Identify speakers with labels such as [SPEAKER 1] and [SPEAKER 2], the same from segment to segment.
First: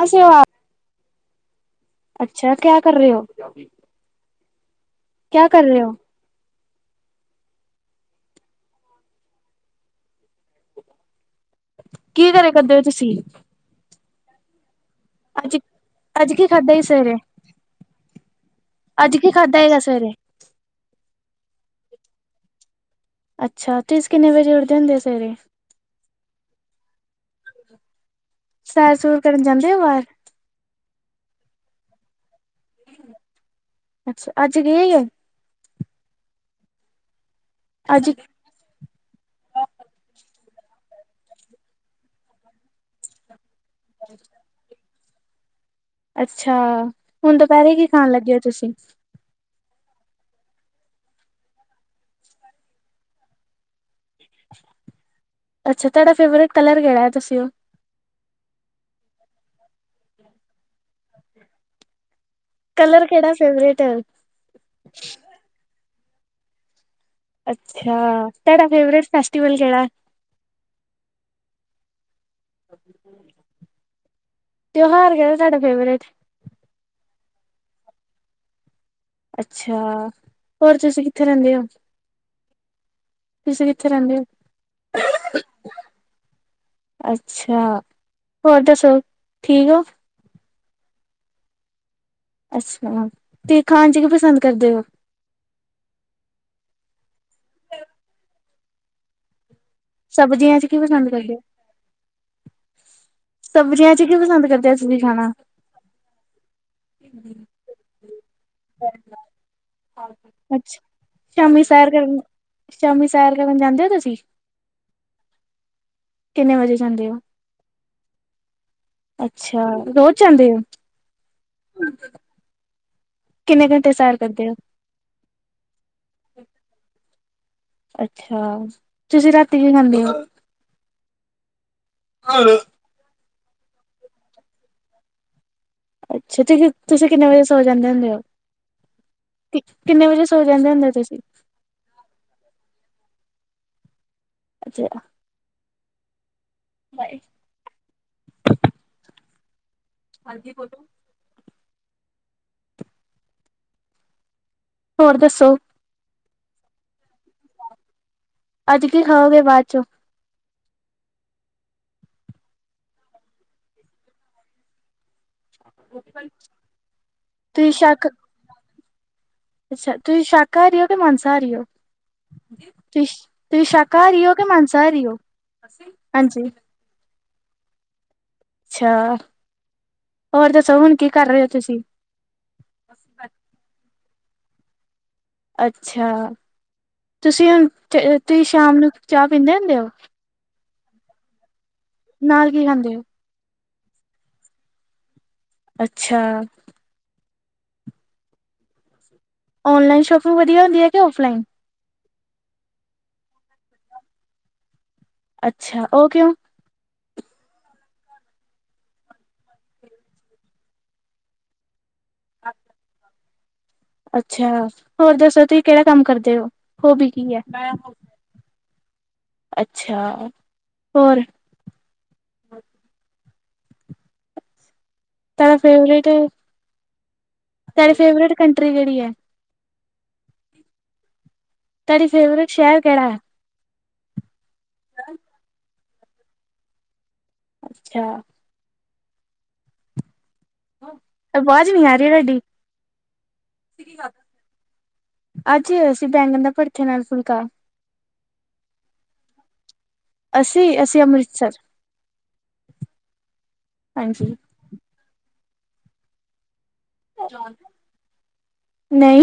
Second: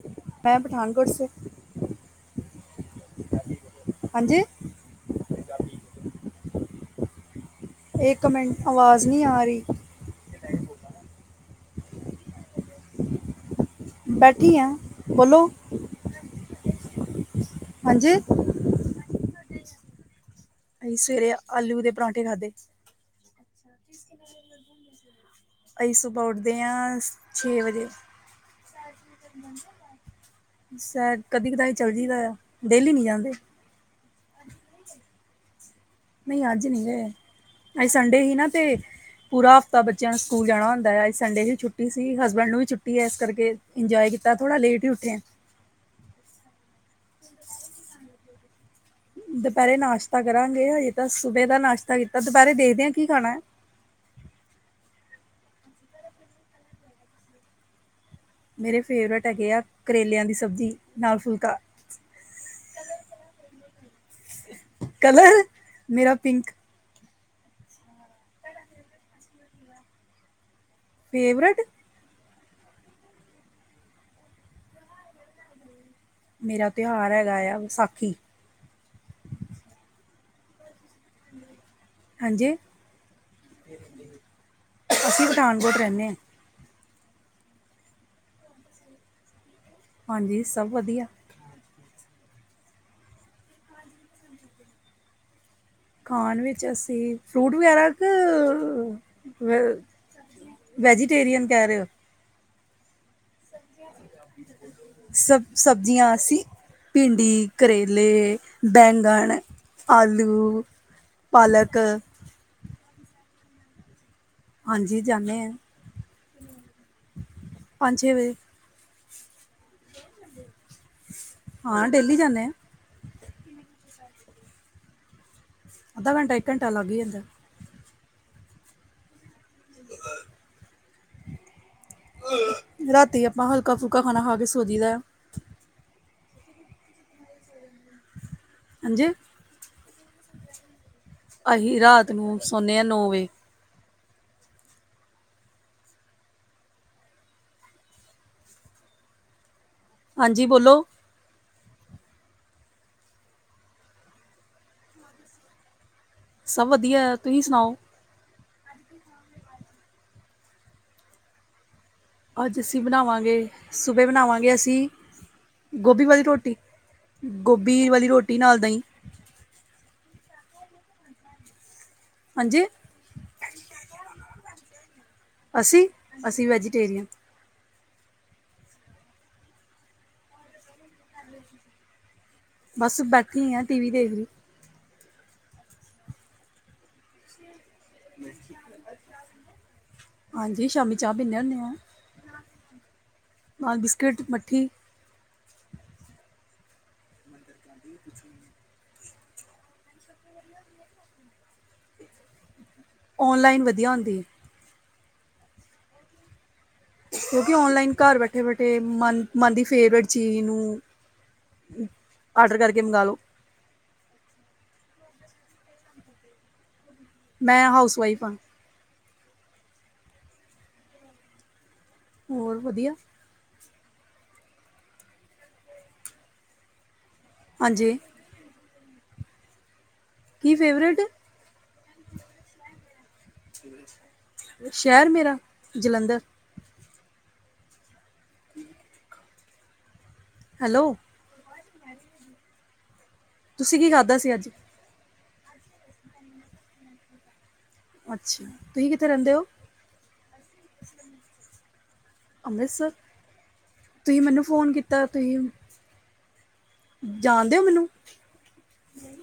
[SPEAKER 1] ਕੈਸੇ ਹੋ ਆਪ, ਅੱਛਾ ਕਿਆ ਕਰ ਰਹੇ ਹੋ?
[SPEAKER 2] ਹਾਂਜੀ?
[SPEAKER 1] ਕਿਆ ਕਰ ਰਹੇ ਹੋ?
[SPEAKER 2] ਇੱਕ ਮਿੰਟ ਅਵਾਜ਼ ਨਹੀਂ ਆ ਰਹੀ।
[SPEAKER 1] ਕੀ ਕਰੇ ਕਰਦੇ ਹੋ ਤੁਸੀਂ?
[SPEAKER 2] ਬੈਠੀ ਆ ਬੋਲੋ?
[SPEAKER 1] ਅੱਜ ਅੱਜ ਕਿ ਖਾਦਾ ਹੀ ਸਵੇਰੇ?
[SPEAKER 2] ਹਾਂਜੀ?
[SPEAKER 1] ਅੱਜ ਕੀ ਖਾਦਾ ਹੈਗਾ ਸਵੇਰੇ?
[SPEAKER 2] ਅਹੀ ਸਵੇਰੇ ਆਲੂ ਦੇ ਪਰਾਂਠੇ ਖਾਧੇ।
[SPEAKER 1] ਅੱਛਾ, ਤੁਸੀਂ ਕਿੰਨੇ ਵਜੇ ਉੱਠਦੇ ਹੁੰਦੇ ਆ ਸਵੇਰੇ?
[SPEAKER 2] ਅਸੀਂ ਸੁਬਹਾ ਉੱਠਦੇ ਹਾਂ ਛੇ ਵਜੇ।
[SPEAKER 1] ਸੈਰ ਸੂਰ ਕਰਨ ਜਾਂਦੇ ਹੋ ਬਾਹਾਰ?
[SPEAKER 2] ਸੈਰ, ਕਦੀ ਕਦਾਰ ਚੱਲ ਜਈਦਾ ਆ, ਡੇਲੀ ਨਹੀਂ ਜਾਂਦੇ।
[SPEAKER 1] ਅੱਛਾ, ਅੱਜ ਗਏ ਹੇ?
[SPEAKER 2] ਨਈ ਅੱਜ ਨਈ ਗਏ ਅੱਜ ਸੰਡੇ ਸੀ ਨਾ ਤੇ ਪੂਰਾ ਹਫ਼ਤਾ ਬੱਚਿਆਂ ਨੂੰ ਸਕੂਲ ਜਾਣਾ ਹੁੰਦਾ ਐ। ਅੱਜ ਸੰਡੇ ਸੀ, ਛੁੱਟੀ ਸੀ, ਹਸਬੈਂਡ ਨੂੰ ਵੀ ਛੁੱਟੀ ਐ ਇਸ ਕਰਕੇ ਇੰਜੋਏ ਕੀਤਾ ਥੋੜਾ ਲੇਟ ਹੀ ਉੱਠੇ ਆ।
[SPEAKER 1] ਅੱਛਾ, ਹੁਣ ਦੁਪਹਿਰੇ ਕੀ ਖਾਣ ਲੱਗੇ ਹੋ ਤੁਸੀਂ?
[SPEAKER 2] ਦੁਪਹਿਰੇ ਨਾਸ਼ਤਾ ਕਰਾਂਗੇ ਹਜੇ ਤਾਂ ਸੁਬਹੇ ਦਾ ਨਾਸ਼ਤਾ ਕੀਤਾ ਦੁਪਹਿਰੇ ਦੇਖਦੇ ਹਾਂ ਕੀ ਖਾਣਾ ਐ।
[SPEAKER 1] ਅੱਛਾ, ਤੁਹਾਡਾ ਫੇਵਰੇਟ ਕਲਰ ਕਿਹੜਾ ਹੈ ਦੱਸਿਓ
[SPEAKER 2] ਮੇਰੇ ਫੇਵਰੇਟ ਹੈਗੇ ਆ ਕਰੇਲਿਆਂ ਦੀ ਸਬਜ਼ੀ ਨਾਲ ਫੁਲਕਾ।
[SPEAKER 1] ਕਲਰ ਕਿਹੜਾ ਫੇਵਰੇਟ?
[SPEAKER 2] ਕਲਰ ਮੇਰਾ ਪਿੰਕ।
[SPEAKER 1] ਅੱਛਾ, ਤੁਹਾਡਾ ਫੇਵਰੇਟ ਫੈਸਟੀਵਲ ਕਿਹੜਾ?
[SPEAKER 2] ਫੇਵਰੇਟ?
[SPEAKER 1] [inaudible] ਤਿਉਹਾਰ ਕਿਹੜਾ ਤੁਹਾਡਾ ਫੇਵਰੇਟ?
[SPEAKER 2] ਮੇਰਾ ਤਿਉਹਾਰ ਹੈਗਾ ਆ ਵਿਸਾਖੀ।
[SPEAKER 1] ਅੱਛਾ, ਹੋਰ ਤੁਸੀ ਕੀ ਕਰਨ ਦਏ ਹੋ?
[SPEAKER 2] ਹਾਂਜੀ
[SPEAKER 1] ਤੁਸੀਂ ਕਿੱਥੇ ਰਹਿੰਦੇ ਹੋ?
[SPEAKER 2] ਅਸੀਂ ਪਠਾਨਕੋਟ ਰਹਿੰਦੇ ਹਾਂ
[SPEAKER 1] ਅੱਛਾ, ਹੋਰ ਦੱਸੋ ਠੀਕ ਹੋ!
[SPEAKER 2] ਹਾਂਜੀ, ਸਭ ਵਧੀਆ।
[SPEAKER 1] ਅੱਛਾ, ਤੇ ਖਾਣ ਚ ਕੀ ਪਸੰਦ ਕਰਦੇ ਹੋ?
[SPEAKER 2] ਖਾਣ ਵਿੱਚ ਅਸੀਂ ਫਰੂਟ ਵਗੈਰਾ ਕ ਵ
[SPEAKER 1] ਸਬਜ਼ੀਆਂ ਚ ਕੀ ਪਸੰਦ ਕਰਦੇ
[SPEAKER 2] ਵੈਜੀਟੇਰੀਅਨ ਕਹਿ ਰਹੇ ਹੋ!
[SPEAKER 1] ਸਬਜ਼ੀਆਂ ਚ ਕੀ ਪਸੰਦ ਕਰਦੇ ਆ? ਅਸਲੀ ਖਾਣਾ।
[SPEAKER 2] ਸਬ ਸਬਜ਼ੀਆਂ ਅਸੀਂ ਭਿੰਡੀ, ਕਰੇਲੇ। ਬੈਂਗਣ, ਆਲੂ,
[SPEAKER 1] ਅੱਛਾ ਸ਼ਾਮੀ
[SPEAKER 2] ਪਾਲਕ।
[SPEAKER 1] ਸੈਰ ਕਰਨ ਸ਼ਾਮੀ, ਸੈਰ ਕਰਨ ਜਾਂਦੇ ਹੋ ਤੁਸੀਂ?
[SPEAKER 2] ਹਾਂਜੀ, ਜਾਂਦੇ ਹਾਂ
[SPEAKER 1] ਕਿੰਨੇ ਵਜੇ ਜਾਂਦੇ ਹੋ
[SPEAKER 2] ਪੰਜ, ਛੇ ਵਜੇ।
[SPEAKER 1] ਅੱਛਾ, ਰੋਜ਼ ਜਾਂਦੇ ਹੋ?
[SPEAKER 2] ਹਾਂ, ਡੇਲੀ ਜਾਂਦੇ ਹਾਂ।
[SPEAKER 1] ਕਿੰਨੇ ਘੰਟੇ ਸੈਰ ਕਰਦੇ ਹੋ?
[SPEAKER 2] ਅੱਧਾ ਘੰਟਾ, ਇੱਕ ਘੰਟਾ ਲੱਗ ਹੀ ਜਾਂਦਾ।
[SPEAKER 1] ਅੱਛਾ, ਤੁਸੀਂ ਰਾਤੀ ਕੀ ਖਾਂਦੇ ਹੋ?
[SPEAKER 2] ਰਾਤੀ ਆਪਾਂ ਹਲਕਾ, ਫੁਲਕਾ ਖਾਣਾ ਖਾ ਕੇ ਸੋਜੀ ਦਾ।
[SPEAKER 1] ਅੱਛਾ, ਤੁ ਤੁਸੀਂ ਕਿੰਨੇ ਵਜੇ ਸੌ ਜਾਂਦੇ ਹੁੰਦੇ ਹੋ?
[SPEAKER 2] ਹਾਂਜੀ
[SPEAKER 1] ਕਿੰਨੇ ਵਜੇ, ਸੋ ਜਾਂਦੇ ਹੁੰਦੇ ਤੁਸੀਂ?
[SPEAKER 2] ਅਸੀਂ ਰਾਤ ਨੂੰ ਸੌਦੇ ਹਾਂ, ਨੌ ਵਜੇ।
[SPEAKER 1] [unintelligible] [unintelligible] ਬਾਏ।
[SPEAKER 2] ਹਾਂਜੀ, ਬੋਲੋ?
[SPEAKER 1] ਹੋਰ ਦੱਸੋ?
[SPEAKER 2] ਸਭ ਵਧੀਆ, ਤੁਸੀਂ ਸੁਣਾਓ?
[SPEAKER 1] ਅੱਜ ਕੀ ਖਾਓਗੇ ਬਾਅਦ ਚੋਂ?
[SPEAKER 2] ਅੱਜ ਅਸੀਂ ਬਣਾਵਾਂਗੇ ਸੁਬਹ ਬਣਾਵਾਂਗੇ? ਅਸੀਂ ਗੋਭੀ ਵਾਲੀ ਰੋਟੀ,
[SPEAKER 1] ਤੁਸੀਂ
[SPEAKER 2] ਗੋਭੀ
[SPEAKER 1] ਸ਼ਾਕ
[SPEAKER 2] ਵਾਲੀ ਰੋਟੀ ਨਾਲ ਦਹੀਂ।
[SPEAKER 1] ਅੱਛਾ, ਤੁਸੀਂ ਸ਼ਾਕਾਹਾਰੀ ਓ ਕਿ ਮਾਸਾ ਹਾਰੀ ਹੋ?
[SPEAKER 2] ਹਾਂਜੀ
[SPEAKER 1] ਤੁਸੀਂ, ਤੁਸੀਂ ਸ਼ਾਕਾਹਾਰੀ ਹੋ ਕੇ ਮਾਨਸਾਹਾਰੀ ਓ? ਹਾਂਜੀ।
[SPEAKER 2] ਤੇਰੀਆਂ [unintelligible]
[SPEAKER 1] ਅੱਛਾ, ਹੋਰ ਦੱਸੋ ਹੁਣ ਕੀ ਕਰ ਰਹੇ ਹੋ ਤੁਸੀਂ?
[SPEAKER 2] ਬਸ, ਬੈਠੀ ਆ ਟੀ, ਵੀ ਦੇਖ ਰਹੀ।
[SPEAKER 1] ਅੱਛਾ, ਤੁਸੀਂ ਹੁਣ, ਤੁਸੀਂ ਸ਼ਾਮ ਨੂੰ ਚਾਹ ਪੀਂਦੇ ਹੁੰਦੇ ਹੋ?
[SPEAKER 2] ਹਾਂਜੀ, ਸ਼ਾਮੀ ਚਾਹ ਪੀਂਦੇ ਹੁੰਦੇ ਆ।
[SPEAKER 1] ਨਾਲ ਕੀ ਖਾਂਦੇ ਹੋ?
[SPEAKER 2] ਅ ਬਿਸਕਿਟ, ਮੱਠੀ।
[SPEAKER 1] ਅੱਛਾ।
[SPEAKER 2] [inaudible] [unintelligible]
[SPEAKER 1] ਔਨਲਾਈਨ ਸ਼ੋਪਿੰਗ ਵਧੀਆ ਹੁੰਦੀ ਹੈ ਕਿ ਔਫਲਾਈਨ?
[SPEAKER 2] ਔਨਲਾਈਨ, ਵਧੀਆ ਹੁੰਦੀ।
[SPEAKER 1] ਅੱਛਾ, ਉਹ ਕਿਉਂ?
[SPEAKER 2] ਕਿਉਂਕਿ ਓਨਲਾਈਨ ਘਰ ਬੈਠੇ ਬੈਠੇ ਮਨ, ਮਨ ਦੀ ਫੇਵਰੇਟ ਚੀਜ਼ ਨੂੰ ਆਰਡਰ ਕਰ ਕੇ ਮੰਗਵਾ ਲੋਂ।
[SPEAKER 1] ਅੱਛਾ, ਹੋਰ ਦੱਸੋ ਤੁਸੀਂ ਕਿਹੜਾ ਕੰਮ ਕਰਦੇ ਹੋ? ਹੋਬੀ ਕੀ ਏ?
[SPEAKER 2] ਮੈਂ ਹਾਊਸ ਵਾਈਫ ਹਾਂ
[SPEAKER 1] ਅੱਛਾ, ਹੋਰ।
[SPEAKER 2] ਹੋਰ, ਵਧੀਆ।
[SPEAKER 1] ਤੁਹਾਡਾ ਫੇਵਰੇਟ? ਤੁਹਾਡੀ
[SPEAKER 2] ਹਾਂਜੀ
[SPEAKER 1] ਫੇਵਰੇਟ, ਕੰਟਰੀ ਕਿਹੜੀ ਹੈ?
[SPEAKER 2] ਕੀ ਫੇਵਰੇਟ?
[SPEAKER 1] ਤੁਹਾਡੀ ਫੇਵਰੇਟ ਸ਼ਹਿਰ ਕਿਹੜਾ ਹੈ?
[SPEAKER 2] ਸ਼ਹਿਰ ਮੇਰਾ, ਜਲੰਧਰ।
[SPEAKER 1] ਅੱਛਾ।
[SPEAKER 2] [inaudible] [unintelligible] ਹੈਲੋ।
[SPEAKER 1] ਆਵਾਜ਼, ਨੀ ਆ ਰਹੀ ਤੁਹਾਡੀ?
[SPEAKER 2] ਤੁਸੀਂ ਕੀ ਖਾਧਾ ਸੀ ਅੱਜ
[SPEAKER 1] ਅੱਜ ਅਸੀ ਬੈਂਗਣ ਦੇ ਬੜਥੇ ਨਾਲ ਫੁਲਕਾ।
[SPEAKER 2] ਅੱਛਾ, ਤੁਸੀਂ ਕਿੱਥੇ ਰਹਿੰਦੇ ਓ?
[SPEAKER 1] ਅਸੀਂ ਅਸੀਂ ਅੰਮ੍ਰਿਤਸਰ
[SPEAKER 2] ਅੰਮ੍ਰਿਤਸਰ ਤੁਸੀ
[SPEAKER 1] ਹਾਂਜੀ
[SPEAKER 2] ਮੈਨੂੰ ਫੋਨ ਕੀਤਾ। ਤ ਤੁਸੀ ਹੋ ਮੈਨੂੰ
[SPEAKER 1] ਨਈ।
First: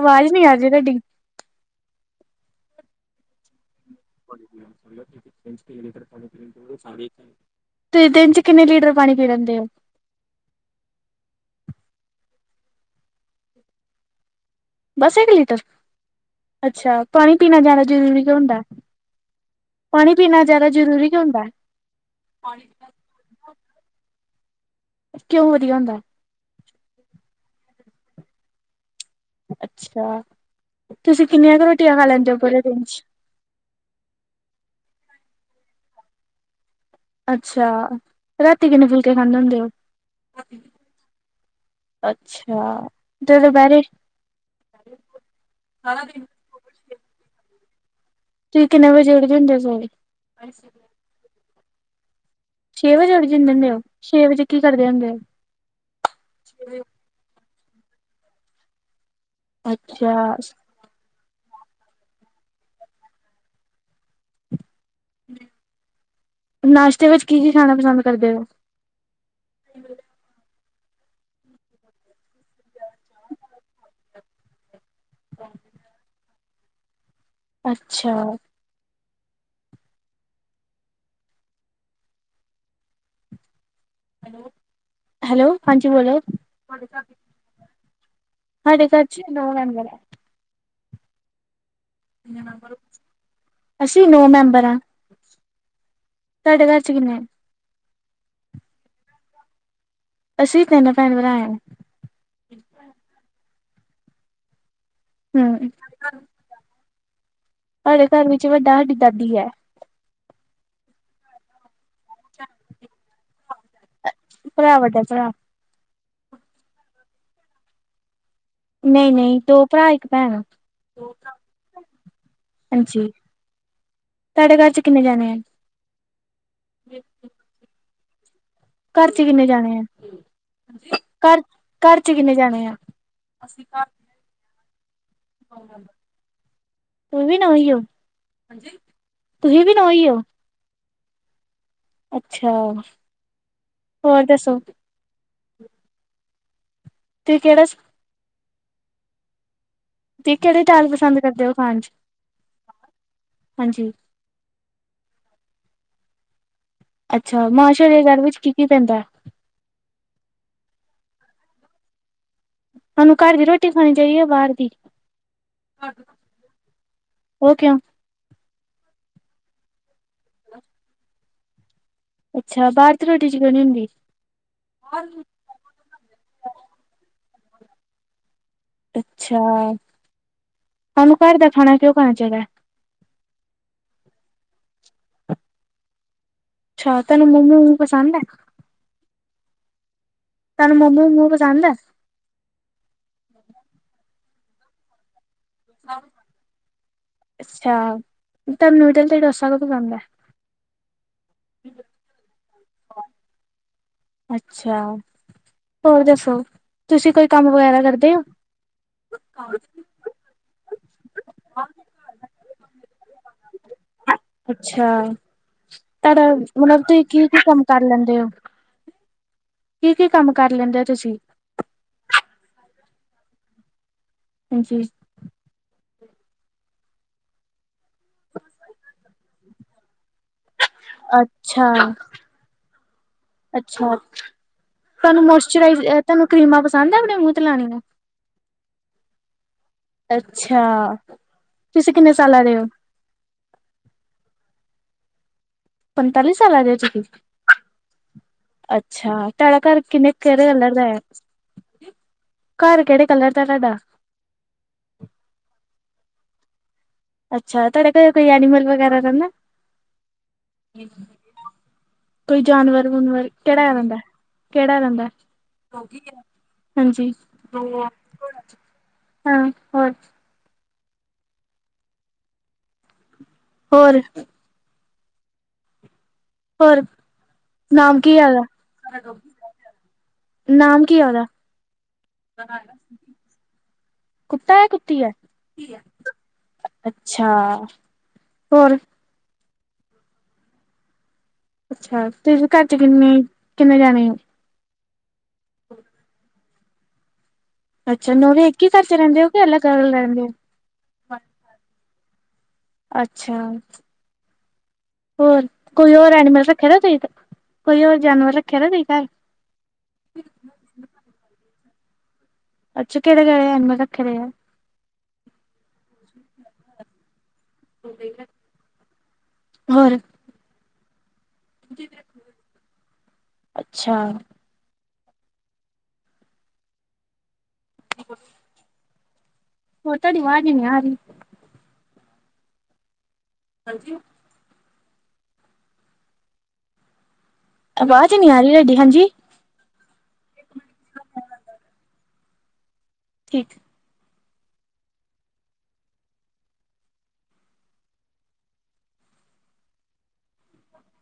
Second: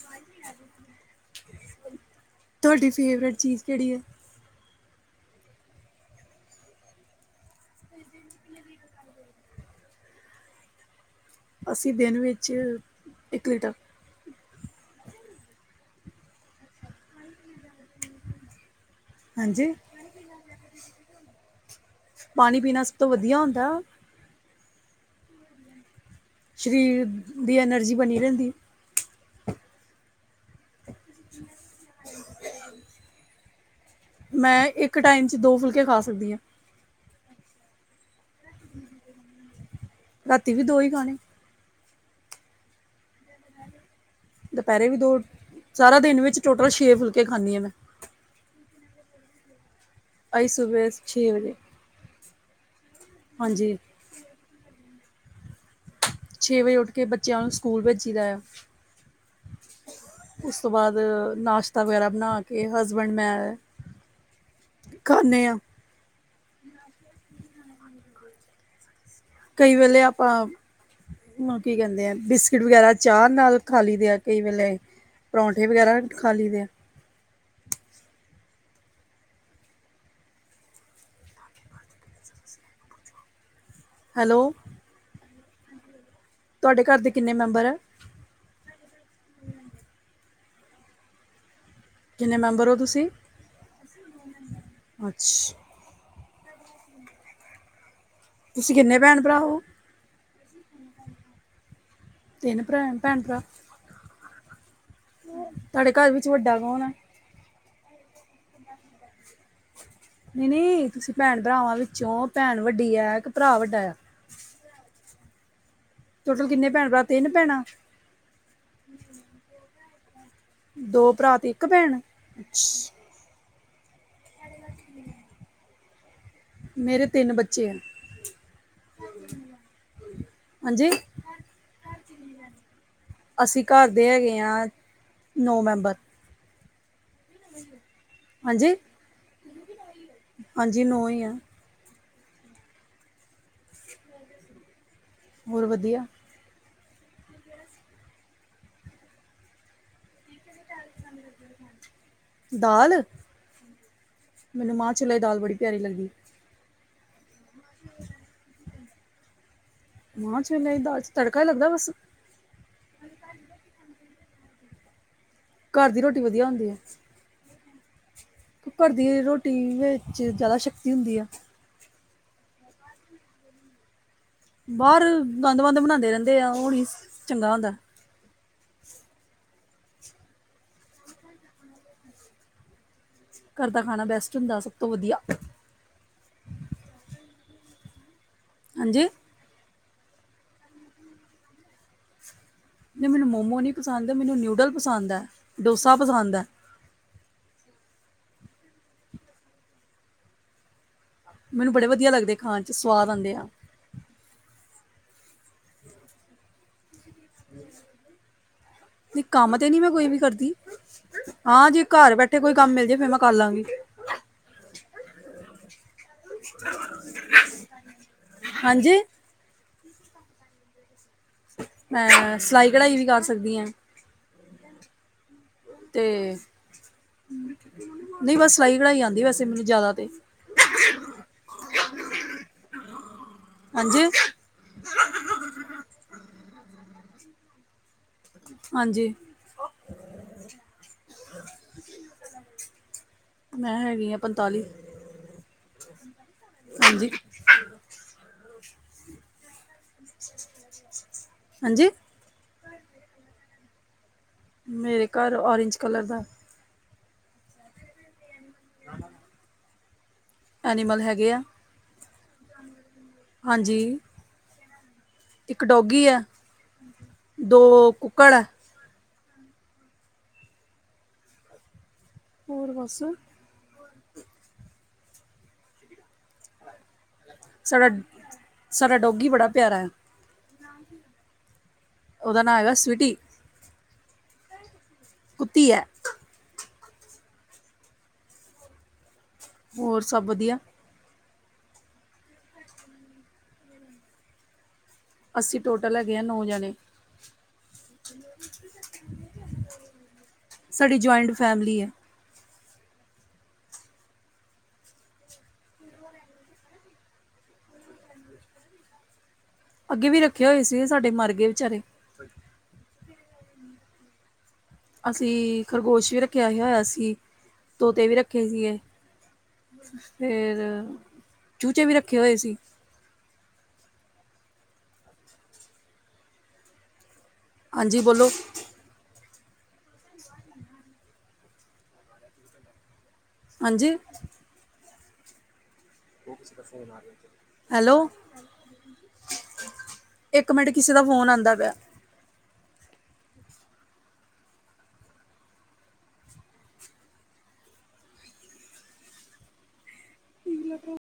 [SPEAKER 1] ਆਵਾਜ਼ ਨੀ ਆ ਰਹੀ ਤੁਆਡੀ
[SPEAKER 2] ਤੁਆਡੀ ਫੇਵਰੇਟ ਚੀਜ਼ ਕਿਹੜੀ ਹੈ?
[SPEAKER 1] ਤੇ ਦਿਨ ਚ ਕਿੰਨੇ ਲੀਟਰ ਪਾਣੀ ਪੀ ਲੈਦੇ ਓ?
[SPEAKER 2] ਅਸੀਂ ਦਿਨ ਵਿੱਚ ਇੱਕ ਲੀਟਰ
[SPEAKER 1] ਬਸ ਇੱਕ ਲੀਟਰ ਅੱਛਾ, ਪਾਣੀ ਪੀਣਾ ਜਿਆਦਾ ਜਰੂਰੀ ਕਿਉ ਹੁੰਦਾ?
[SPEAKER 2] ਹਾਂਜੀ।
[SPEAKER 1] ਪਾਣੀ ਪੀਣਾ ਜ਼ਿਆਦਾ ਜਰੂਰੀ ਕਿਉ ਹੁੰਦਾ?
[SPEAKER 2] ਪਾਣੀ ਪੀਣਾ ਸਭ ਤੋਂ ਵਧੀਆ ਹੁੰਦਾ।
[SPEAKER 1] ਕਿਉਂ ਵਧੀਆ ਹੁੰਦਾ?
[SPEAKER 2] ਸ਼ਰੀਰ ਦੀ ਐਨਰਜੀ ਬਣੀ ਰਹਿੰਦੀ ਐ।
[SPEAKER 1] ਅੱਛਾ, ਤੁਸੀਂ ਕਿੰਨੀਆਂ ਕੁ ਰੋਟੀਆਂ ਖਾ ਲੈਂਦੇ ਹੋ। ਪੂਰੇ ਦਿਨ ਚ
[SPEAKER 2] ਮੈਂ ਇੱਕ ਟਾਈਮ ਚ ਦੋ ਫੁਲਕੇ ਖਾ ਸਕਦੀ ਆ।
[SPEAKER 1] ਅੱਛਾ, ਰਾਤੀ ਕਿੰਨੇ ਫੁਲਕੇ ਖਾਂਦੇ ਹੁੰਦੇ ਓ?
[SPEAKER 2] ਰਾਤੀ ਵੀ ਦੋ ਈ ਖਾਣੇ।
[SPEAKER 1] ਅੱਛਾ, ਤੇ ਦੁਪਹਿਰੇ
[SPEAKER 2] ਦੁਪਹਿਰੇ ਵੀ ਦੋ, ਸਾਰਾ ਦਿਨ ਵਿੱਚ ਟੋਟਲ ਛੇ ਫੁਲਕੇ ਖਾਂਣੀ ਆ ਮੈਂ।
[SPEAKER 1] ਤੁਸੀਂ ਕਿੰਨੇ ਵਜੇ ਉਠ ਜਾਂਦੇ ਓ ਸਵੇਰੇ?
[SPEAKER 2] ਅਸੀ ਸੁਵੇਰੇ ਛੇ ਵਜੇ।
[SPEAKER 1] ਛੇ ਵਜੇ ਉਠ ਜਾਂਦੇ ਹੁੰਦੇ
[SPEAKER 2] ਹਾਂਜੀ
[SPEAKER 1] ਓ, ਛੇ ਵਜੇ ਕੀ ਕਰਦੇ ਹੁੰਦੇ ਓ?
[SPEAKER 2] ਛੇ ਵਜੇ ਉੱਠ ਕੇ ਬੱਚਿਆਂ ਨੂੰ ਸਕੂਲ ਭੇਜੀ ਦਾ ਐ।
[SPEAKER 1] ਅੱਛਾ।
[SPEAKER 2] ਉਸ ਤੋਂ ਬਾਅਦ ਨਾਸ਼ਤਾ ਵਗੈਰਾ ਬਣਾ ਕੇ, ਹਸਬੈਂਡ ਮੈਂ ਖਾਣੇ ਆ।
[SPEAKER 1] ਨਾਸ਼ਤੇ ਵਿੱਚ ਕੀ-ਕੀ ਖਾਣਾ ਪਸੰਦ ਕਰਦੇ ਓ?
[SPEAKER 2] ਕਈ ਵੇਲੇ ਆਪਾਂ ਓ ਕੀ ਕਹਿੰਦੇ ਆ, ਬਿਸਕਿਟ ਵਗੈਰਾ ਚਾਹ ਨਾਲ ਖਾ ਲਈਦੇ ਆ ਕਈ ਵੇਲੇ ਪਰੌਂਠੇ ਵਗੈਰਾ ਵੀ ਖਾ ਲਈ ਦੇ ਆ।
[SPEAKER 1] ਅੱਛਾ ਹੈਲੋ, ਹਾਂਜੀ ਬੋਲੋ।
[SPEAKER 2] ਤੁਆਡੇ ਘਰ ਦੇ ਕਿੰਨੇ ਮੈਂਬਰ ਆ।
[SPEAKER 1] ਸਾਡੇ ਘਰ ਚ ਨੌ ਮੈਂਬਰ ਆ। ਕਿੰਨੇ ਮੈਂਬਰ ਓ, ਅਸੀਂ ਨੌਂ ਮੈਂਬਰ ਆ।
[SPEAKER 2] ਅੱਛਾ
[SPEAKER 1] ਤੁਆਡੇ ਘਰ ਚ ਕਿੰਨੇ?
[SPEAKER 2] ਤੁਸੀਂ ਕਿੰਨੇ ਭੈਣ- ਭਰਾ ਓ?
[SPEAKER 1] ਅਸੀਂ ਤਿੰਨ ਭੈਣ-ਭਰਾ ਆ।
[SPEAKER 2] ਤਿੰਨ ਭਰਾ ਭੈਣ-ਭਰਾ
[SPEAKER 1] ਹਮ
[SPEAKER 2] ਤੁਆਡੇ ਘਰ ਵਿੱਚ ਵੱਡਾ ਕੌਣ ਆ?
[SPEAKER 1] ਸਾਡੇ ਘਰ ਵਿੱਚ ਵੱਡਾ ਸਾਡੀ ਦਾਦੀ ਐ।
[SPEAKER 2] ਨਹੀਂ-ਨਹੀਂ ਤੁਸੀਂ ਭੈਣ ਭਰਾਵਾਂ ਵਿੱਚੋਂ, ਭੈਣ ਵੱਡੀ ਆ ਕੇ ਭਰਾ ਵੱਡਾ ਐ।
[SPEAKER 1] ਭਰਾ ਵੱਡਾ, ਭਰਾ।
[SPEAKER 2] ਟੋਟਲ ਕਿੰਨੇ ਭੈਣ ਭਰਾ, ਤਿੰਨ ਭੈਣਾਂ।
[SPEAKER 1] ਨਈ-ਨਈ ਦੋ ਭਰਾ ਇੱਕ ਭੈਣ ਐ।
[SPEAKER 2] ਦੋ ਭਰਾ ਤੇ ਇੱਕ ਭੈਣ।
[SPEAKER 1] ਹਾਂਜੀ ਤੁਹਾਡੇ ਘਰ ਚ, ਕਿੰਨੇ ਜਾਣੇ ਆ।
[SPEAKER 2] ਮੇਰੇ ਤਿੰਨ ਬੱਚੇ ਆ।
[SPEAKER 1] ਘਰ ਚ ਕਿੰਨੇ ਜਾਣੇ ਆ?
[SPEAKER 2] ਹਾਂਜੀ
[SPEAKER 1] ਘਰ-ਘਰ ਚ ਕਿੰਨੇ ਜਾਣੇ ਆ, ਅਸੀਂ ਘਰ
[SPEAKER 2] ਦੇਖ ਯਾਰ ਨੋ ਮੈਂਬਰ।
[SPEAKER 1] ਤੁਸੀ ਵੀ ਨੌ ਹੀ ਹੋ? ਹਾਂਜੀ, ਤੁਸੀ ਵੀ ਨੌ ਹੀ ਹੋ?
[SPEAKER 2] ਹਾਂਜੀ ਨੌ ਹੀ ਆ।
[SPEAKER 1] ਅੱਛਾ, ਹੋਰ ਦੱਸੋ?
[SPEAKER 2] ਹੋਰ ਵਧੀਆ
[SPEAKER 1] ਤੁਸੀ ਕਿਹੜਾ ਤੇ ਕਿਹੜੀ ਦਾਲ ਪਸੰਦ ਕਰਦੇ ਹੋ, ਖਾਣ ਚ
[SPEAKER 2] ਦਾਲ
[SPEAKER 1] ਹਾਂਜੀ?
[SPEAKER 2] ਮੈਨੂੰ ਮਾਂ ਛੋਲਿਆਂ ਦੀ ਦਾਲ, ਬੜੀ ਪਿਆਰੀ ਲੱਗਦੀ।
[SPEAKER 1] ਅੱਛਾ ਮਾ ਛੋਲਿਆਂ ਦੀ ਦਾਲ ਵਿਚ ਕੀ-ਕੀ ਪੈਂਦਾ?
[SPEAKER 2] ਮਾ ਛੋਲਿਆਂ ਦੀ ਦਾਲ ਚ, ਤੜਕਾ ਹੀ ਲੱਗਦਾ ਬਸ।
[SPEAKER 1] ਸਾਨੂੰ ਘਰ ਦੀ ਰੋਟੀ ਖਾਣੀ ਚਾਹੀਦੀ ਹੈ, ਜਾ ਬਾਹਰ ਦੀ।
[SPEAKER 2] ਘਰ ਦੀ ਰੋਟੀ ਵਧੀਆ ਹੁੰਦੀ ਹੈ।
[SPEAKER 1] ਉਹ ਕਿਉਂ?
[SPEAKER 2] ਘਰ ਦੀ ਰੋਟੀ ਵਿੱਚ, ਜ਼ਿਆਦਾ ਸ਼ਕਤੀ ਹੁੰਦੀ ਆ।
[SPEAKER 1] ਅੱਛਾ ਬਾਹਰ ਰੋਟੀ ਚ, ਕਿਉੰ ਨਹੀਂ ਹੁੰਦੀ।
[SPEAKER 2] ਬਾਹਰ ਗੰਦ- ਬੰਦ ਬਣਾਉਂਦੇ ਰਹਿੰਦੇ ਆ, ਉਹ ਨਹੀਂ ਚੰਗਾ ਹੁੰਦਾ।
[SPEAKER 1] ਅੱਛਾ, ਸਾਨੂੰ ਘਰ ਦਾ ਖਾਣਾ, ਕਿਉਂ ਖਾਣਾ ਚਾਹੀਦਾ?
[SPEAKER 2] ਘਰ ਦਾ ਖਾਣਾ, ਬੈਸਟ ਹੁੰਦਾ ਸਭ ਤੋਂ ਵਧੀਆ।
[SPEAKER 1] ਅੱਛਾ, ਤੁਹਾਨੂੰ ਮੋਮੋ-ਮੋਮੋ ਪਸੰਦ ਹੈ।
[SPEAKER 2] ਹਾਂਜੀ।
[SPEAKER 1] ਤੁਹਾਨੂੰ ਮੋਮੋ-ਮੋਮੋ ਪਸੰਦ ਹੈ?
[SPEAKER 2] ਨਹੀਂ, ਮੈਨੂੰ ਮੋਮੋ ਨੀ ਪਸੰਦ, ਮੈਨੂੰ ਨਿਊਡਲ ਪਸੰਦ ਹੈ, ਡੋਸਾ ਪਸੰਦ ਹੈ।
[SPEAKER 1] ਅੱਛਾ ਤੁਹਾਨੂੰ ਨਿਊਡਲ ਤੇ ਡੋਸਾ ਕਿਉਂ ਪਸੰਦ ਹੈ?
[SPEAKER 2] ਮੈਨੂੰ ਬੜੇ ਵਧੀਆ ਲੱਗਦੇ, ਖਾਣ ਚ ਸਵਾਦ ਆਉਂਦੇ ਆ।
[SPEAKER 1] ਅੱਛਾ ਹੋਰ ਦੱਸੋ? ਤੁਸੀਂ, ਕੋਈ ਕੰਮ ਵਗੈਰਾ ਕਰਦੇ ਹੋ?
[SPEAKER 2] ਨਹੀਂ ਕੰਮ ਤੇ ਨਹੀਂ ਮੈਂ ਕੋਈ ਵੀ ਕਰਦੀ। ਹਾਂ, ਜੇ ਘਰ ਬੈਠੇ ਕੋਈ ਕੰਮ ਮਿਲ ਜੇ, ਫੇਰ ਮੈਂ ਕਰ ਲਾਂਗੀ।
[SPEAKER 1] ਅੱਛਾ, ਪਰ ਹੁਣ ਤੁਸੀਂ ਕੀ-ਕੀ ਕੰਮ ਕਰ ਲੈਂਦੇ ਹੋ?
[SPEAKER 2] ਹਾਂਜੀ।
[SPEAKER 1] ਕੀ-ਕੀ ਕੰਮ ਕਰ ਲੈਂਦੇ ਹੋ ਤੁਸੀਂ?
[SPEAKER 2] ਅਹ, ਸਿਲਾਈ ਕਢਾਈ, ਵੀ ਕਰ ਸਕਦੀ ਹਾਂ।
[SPEAKER 1] ਹਾਂਜੀ।
[SPEAKER 2] ਤੇ, ਨਹੀਂ ਬਸ ਸਲਾਈ ਕਢਾਈ ਆਉਂਦੀ ਵੈਸੇ, ਮੈਨੂੰ ਜ਼ਿਆਦਾ ਤੇ।
[SPEAKER 1] ਅੱਛਾ-ਅੱਛਾ।
[SPEAKER 2] ਹਾਂਜੀ
[SPEAKER 1] ਤੁਹਾਨੂੰ ਮੋਇਸਚਰਾਈਜ਼, ਤੁਹਾਨੂੰ ਕਰੀਮਾਂ, ਪਸੰਦ ਹੈ ਆਪਣੇ, ਮੂੰਹ ਤੇ ਲਾਨੀਆ।
[SPEAKER 2] ਹਾਂਜੀ।
[SPEAKER 1] ਅੱਛਾ, ਤੁਸੀਂ ਕਿੰਨੇ ਸਾਲਾਂ ਦੇ ਹੋ?
[SPEAKER 2] ਮੈਂ ਹੈਗੀ ਹਾਂ ਪੰਤਾਲੀ।
[SPEAKER 1] ਪੰਤਾਲੀ ਸਾਲਾਂ ਦੇ ਹੋ ਤੁਸੀਂ?
[SPEAKER 2] ਹਾਂਜੀ
[SPEAKER 1] ਅੱਛਾ, ਤੁਹਾਡਾ ਘਰ ਕਿੰਨੇ ਕਿਹੜੇ ਕਲਰ ਦਾ ਏ?
[SPEAKER 2] ਹਾਂਜੀ
[SPEAKER 1] ਘਰ, ਕਿਹੜੇ ਕਲਰ ਦਾ ਤਾਡਾ
[SPEAKER 2] ਮੇਰੇ ਘਰ, ਔਰੇਂਜ ਕਲਰ ਦਾ
[SPEAKER 1] ਅੱਛਾ, ਤੁਹਾਡੇ ਕੋਲ ਕੋਈ ਐਨੀਮਲ, ਵਗੈਰਾ ਰਹਿੰਦਾ
[SPEAKER 2] ਐਨੀਮਲ ਹੈਗੇ ਆ
[SPEAKER 1] ਕੋਈ ਜਾਨਵਰ ਜੁਨਵਰ ਕਿਹੜਾ
[SPEAKER 2] ਹਾਂਜੀ
[SPEAKER 1] ਰਹਿੰਦਾ-ਕਿਹੜਾ ਰਹਿੰਦਾ
[SPEAKER 2] ਇੱਕ ਡੋਗੀ ਹੈ
[SPEAKER 1] ਹਾਂਜੀ
[SPEAKER 2] ਦੋ ਕੁੱਕੜ
[SPEAKER 1] ਹਾਂ ਹੋਰ
[SPEAKER 2] ਹੋਰ ਬਸ
[SPEAKER 1] ਹੋਰ। ਹੋਰ।
[SPEAKER 2] ਸਾਡਾ
[SPEAKER 1] ਨਾਮ ਕੀ ਆਦਾ
[SPEAKER 2] ਸਾਡਾ ਡੋਗੀ ਬੜਾ ਪਿਆਰਾ ਹੈ
[SPEAKER 1] ਨਾਮ ਕੀ ਉਹਦਾ।
[SPEAKER 2] ਉਹਦਾ ਨਾਂ ਹੈਗਾ ਸਵੀਟੀ।
[SPEAKER 1] ਕੁੱਤਾ ਹੈ ਕੁੱਤੀ ਹੈ
[SPEAKER 2] ਕੁੱਤੀ ਹੈ
[SPEAKER 1] ਅੱਛਾ ਹੋਰ।
[SPEAKER 2] ਹੋਰ ਸਭ ਵਧੀਆ।
[SPEAKER 1] ਅੱਛਾ ਤੁਸੀ ਘਰ ਚ ਕਿੰਨੇ ਕਿੰਨੇ ਜਾਣੇ ਹੋ।
[SPEAKER 2] ਅਸੀ ਟੋਟਲ ਹੈਗੇ ਹਾਂ ਨੌਂ ਜਾਣੇ।
[SPEAKER 1] ਅੱਛਾ ਨੋਵੇਂ ਇੱਕ ਹੀ ਘਰ ਚ ਰਹਿੰਦੇ ਹੋ ਕਿ ਅਲੱਗ ਅਲਗ ਰਹਿੰਦੇ ਹੋ।
[SPEAKER 2] ਸਾਡੀ ਜੁਆਇੰਟ ਫੈਮਿਲੀ ਹੈ।
[SPEAKER 1] ਅੱਛਾ। ਹੋਰ ਕੋਈ ਹੋਰ ਐਨੀਮਲ ਰੱਖਿਆ ਨਾ ਤੁਸੀਂ ਕੋਈ ਹੋਰ ਜਾਨਵਰ ਰੱਖਿਆ ਨਾ ਤੁਸੀਂ ਘਰ।
[SPEAKER 2] ਅੱਗੇ ਵੀ ਰੱਖੇ ਹੋਏ ਸੀ ਸਾਡੇ ਮਰ ਗਏ ਵਿਚਾਰੇ
[SPEAKER 1] ਅੱਛਾ ਕਿਹੜੇ ਕਿਹੜੇ ਐਨੀਮਲ ਰੱਖੇ ਆ।
[SPEAKER 2] ਅਸੀਂ ਖਰਗੋਸ਼ ਵੀ ਰੱਖਿਆ ਹੀ ਹੋਇਆ ਸੀ। ਤੋਤੇ ਵੀ ਰੱਖੇ ਸੀਗੇ
[SPEAKER 1] ਹੋਰ
[SPEAKER 2] ਫੇਰ ਚੂਚੇ ਵੀ ਰੱਖੇ ਹੋਏ ਸੀ।
[SPEAKER 1] ਅੱਛਾ।
[SPEAKER 2] ਹਾਂਜੀ ਬੋਲੋ।
[SPEAKER 1] ਹੋਰ ਤੁਹਾਡੀ ਅਵਾਜ ਨਹੀ ਆ ਰਹੀ।
[SPEAKER 2] ਹਾਂਜੀ। ਉਫਿਸ ਤੋ ਫੋਨ ਆ ਗਯਾ।
[SPEAKER 1] ਆਵਾਜ਼ ਨਹੀਂ ਆ ਰਹੀ ਤਵਾਡੀ ਹਾਂਜੀ।
[SPEAKER 2] ਇੱਕ ਮਿੰਟ ਕਿਸੇ ਦਾ ਫੋਨ ਆਉਂਦਾ ਪਿਆ।
[SPEAKER 1] ਠੀਕ।
[SPEAKER 2] ਠੀਕ ਹੈ ਤੇ। [unintelligible]